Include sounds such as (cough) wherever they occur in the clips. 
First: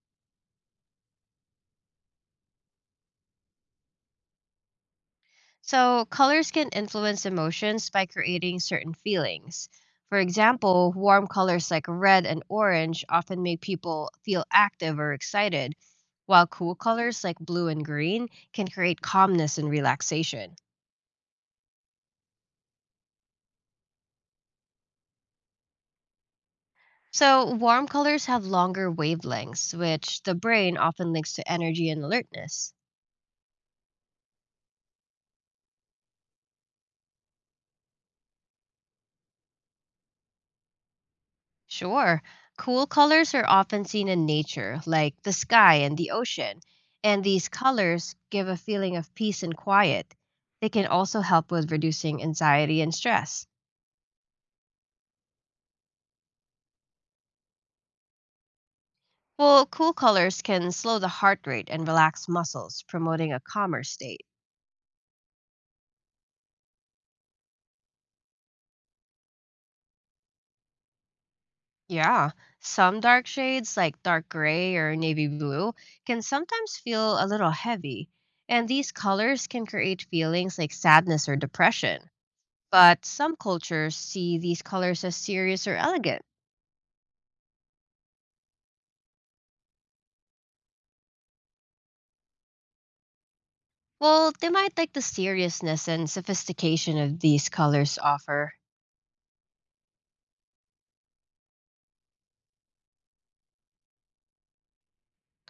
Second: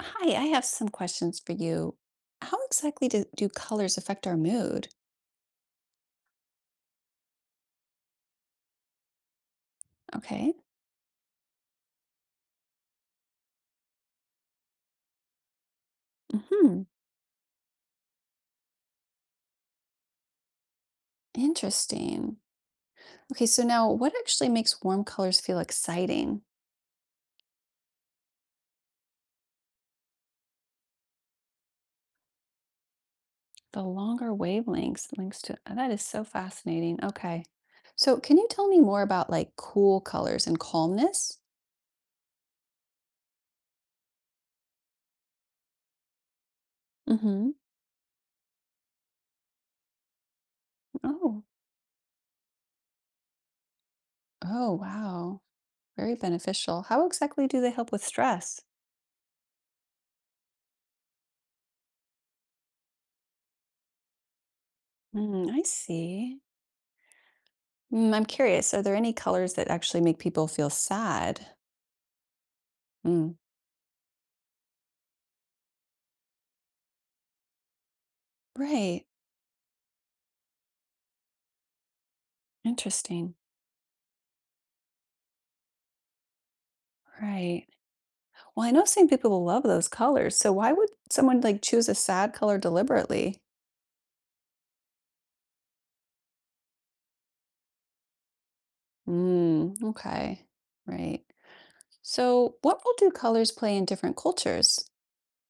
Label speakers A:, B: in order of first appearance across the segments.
A: Hi, I have some questions for you. How exactly do colors affect our mood?
B: So, colors can influence emotions by creating certain feelings. For
A: Okay.
B: example, warm colors like red and orange often make people feel active or excited, while cool
A: Hmm.
B: colors like blue and green can create calmness and relaxation.
A: Interesting. Okay, so now what actually makes warm colors feel exciting?
B: So, warm colors have longer wavelengths, which the brain often links to energy and alertness.
A: The longer wavelengths links to that is so fascinating. Okay. So can you tell me more about like cool colors and calmness?
B: Sure. Cool colors are often seen in nature, like the sky and the ocean, and these
A: Mm-hmm.
B: colors give a feeling of peace and quiet. They can also
A: Oh,
B: help with reducing anxiety and stress.
A: oh, wow. Very beneficial. How exactly do they help with stress?
B: Well, cool colors can slow the heart rate and relax muscles, promoting a calmer state.
A: Mm, I see. Mm, I'm curious, are there any colors that actually make people feel sad?
B: Yeah, some dark
A: Mm,
B: shades, like dark gray or navy blue, can sometimes feel a little heavy, and these
A: right.
B: colors can create feelings like sadness or depression. But
A: Interesting.
B: some cultures see these colors as serious or elegant.
A: Right. Well, I know some people will love those colors. So why would someone like choose a sad color deliberately?
B: Well, they might like the seriousness and sophistication of these colors offer.
A: Mm, okay. Right. So what role do colors play in different cultures?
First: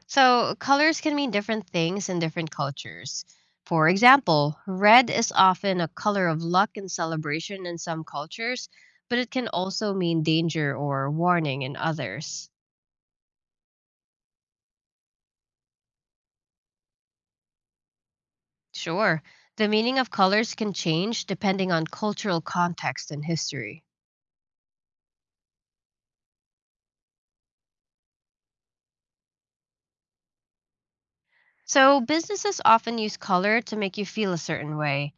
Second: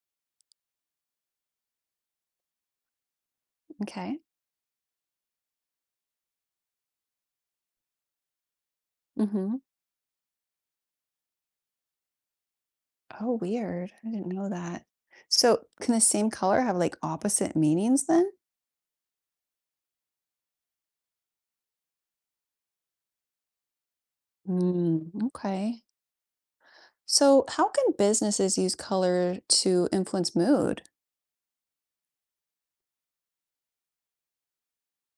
B: So, colors can mean different things in different cultures. For
A: Okay.
B: example, red is often a color of luck and celebration in some cultures, but it can
A: Mm-hmm.
B: also mean danger or warning in others.
A: Oh, weird. I didn't know that. So can the same color have like opposite meanings then?
B: Sure, the meaning of colors can change depending on cultural context and history.
A: Mm, okay. So, how can businesses use color to influence mood?
B: So, businesses often use color to make you feel a certain way.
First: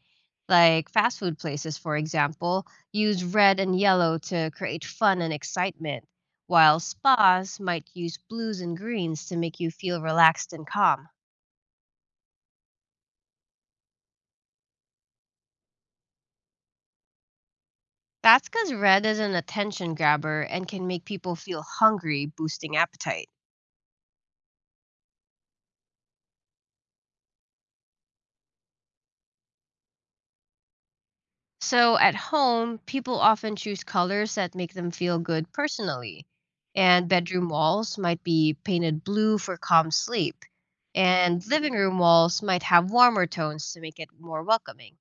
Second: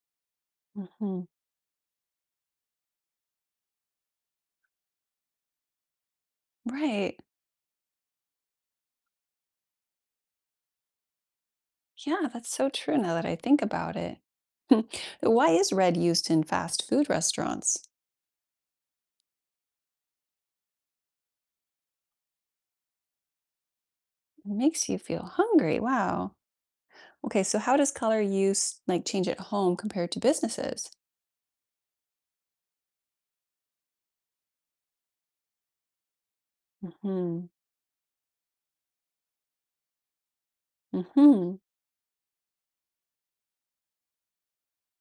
B: Like fast
A: Hmm.
B: food places, for example, use red and yellow to create fun and excitement, while
A: Right.
B: spas might use blues and greens to make you feel relaxed and calm.
A: Yeah, that's so true now that I think about it. (laughs) Why is red used in fast food restaurants?
B: That's because red is an attention grabber and can make people feel hungry, boosting appetite.
A: It makes you feel hungry. Wow. Okay, so how does color use like change at home compared to businesses?
B: So at home, people often choose colors that make them feel good personally. And
A: Hmm.
B: bedroom walls might be painted blue for calm sleep. And
A: Hmm.
B: living room walls might have warmer tones to make it more welcoming.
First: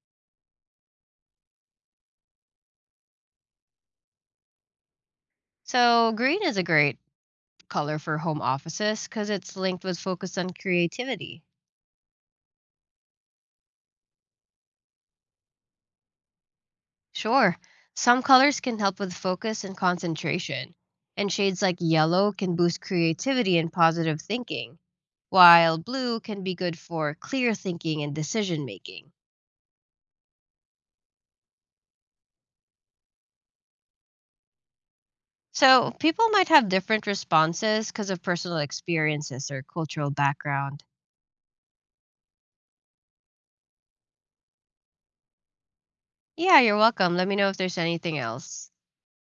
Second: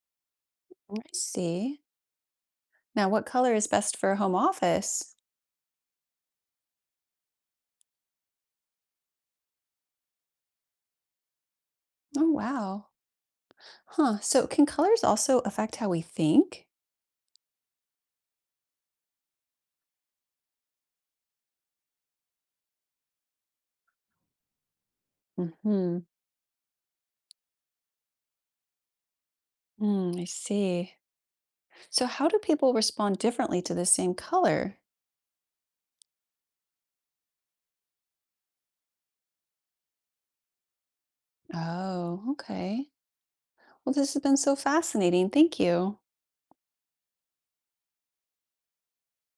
A: I see. Now, what color is best for a home office?
B: So green is a great color for home offices because it's linked with focus on creativity.
A: Oh, wow. Huh. So, can colors also affect how we think?
B: Sure. Some colors can help with focus and concentration, and shades like yellow can boost creativity and positive thinking, while
A: Hmm.
B: blue can be good for clear thinking and decision making.
A: Mm, I see. So, how do people respond differently to the same color?
B: So, people might have different responses because of personal experiences or cultural background.
A: Oh, okay. Well, this has been so fascinating. Thank you.
B: Yeah, you're welcome. Let me know if there's anything else.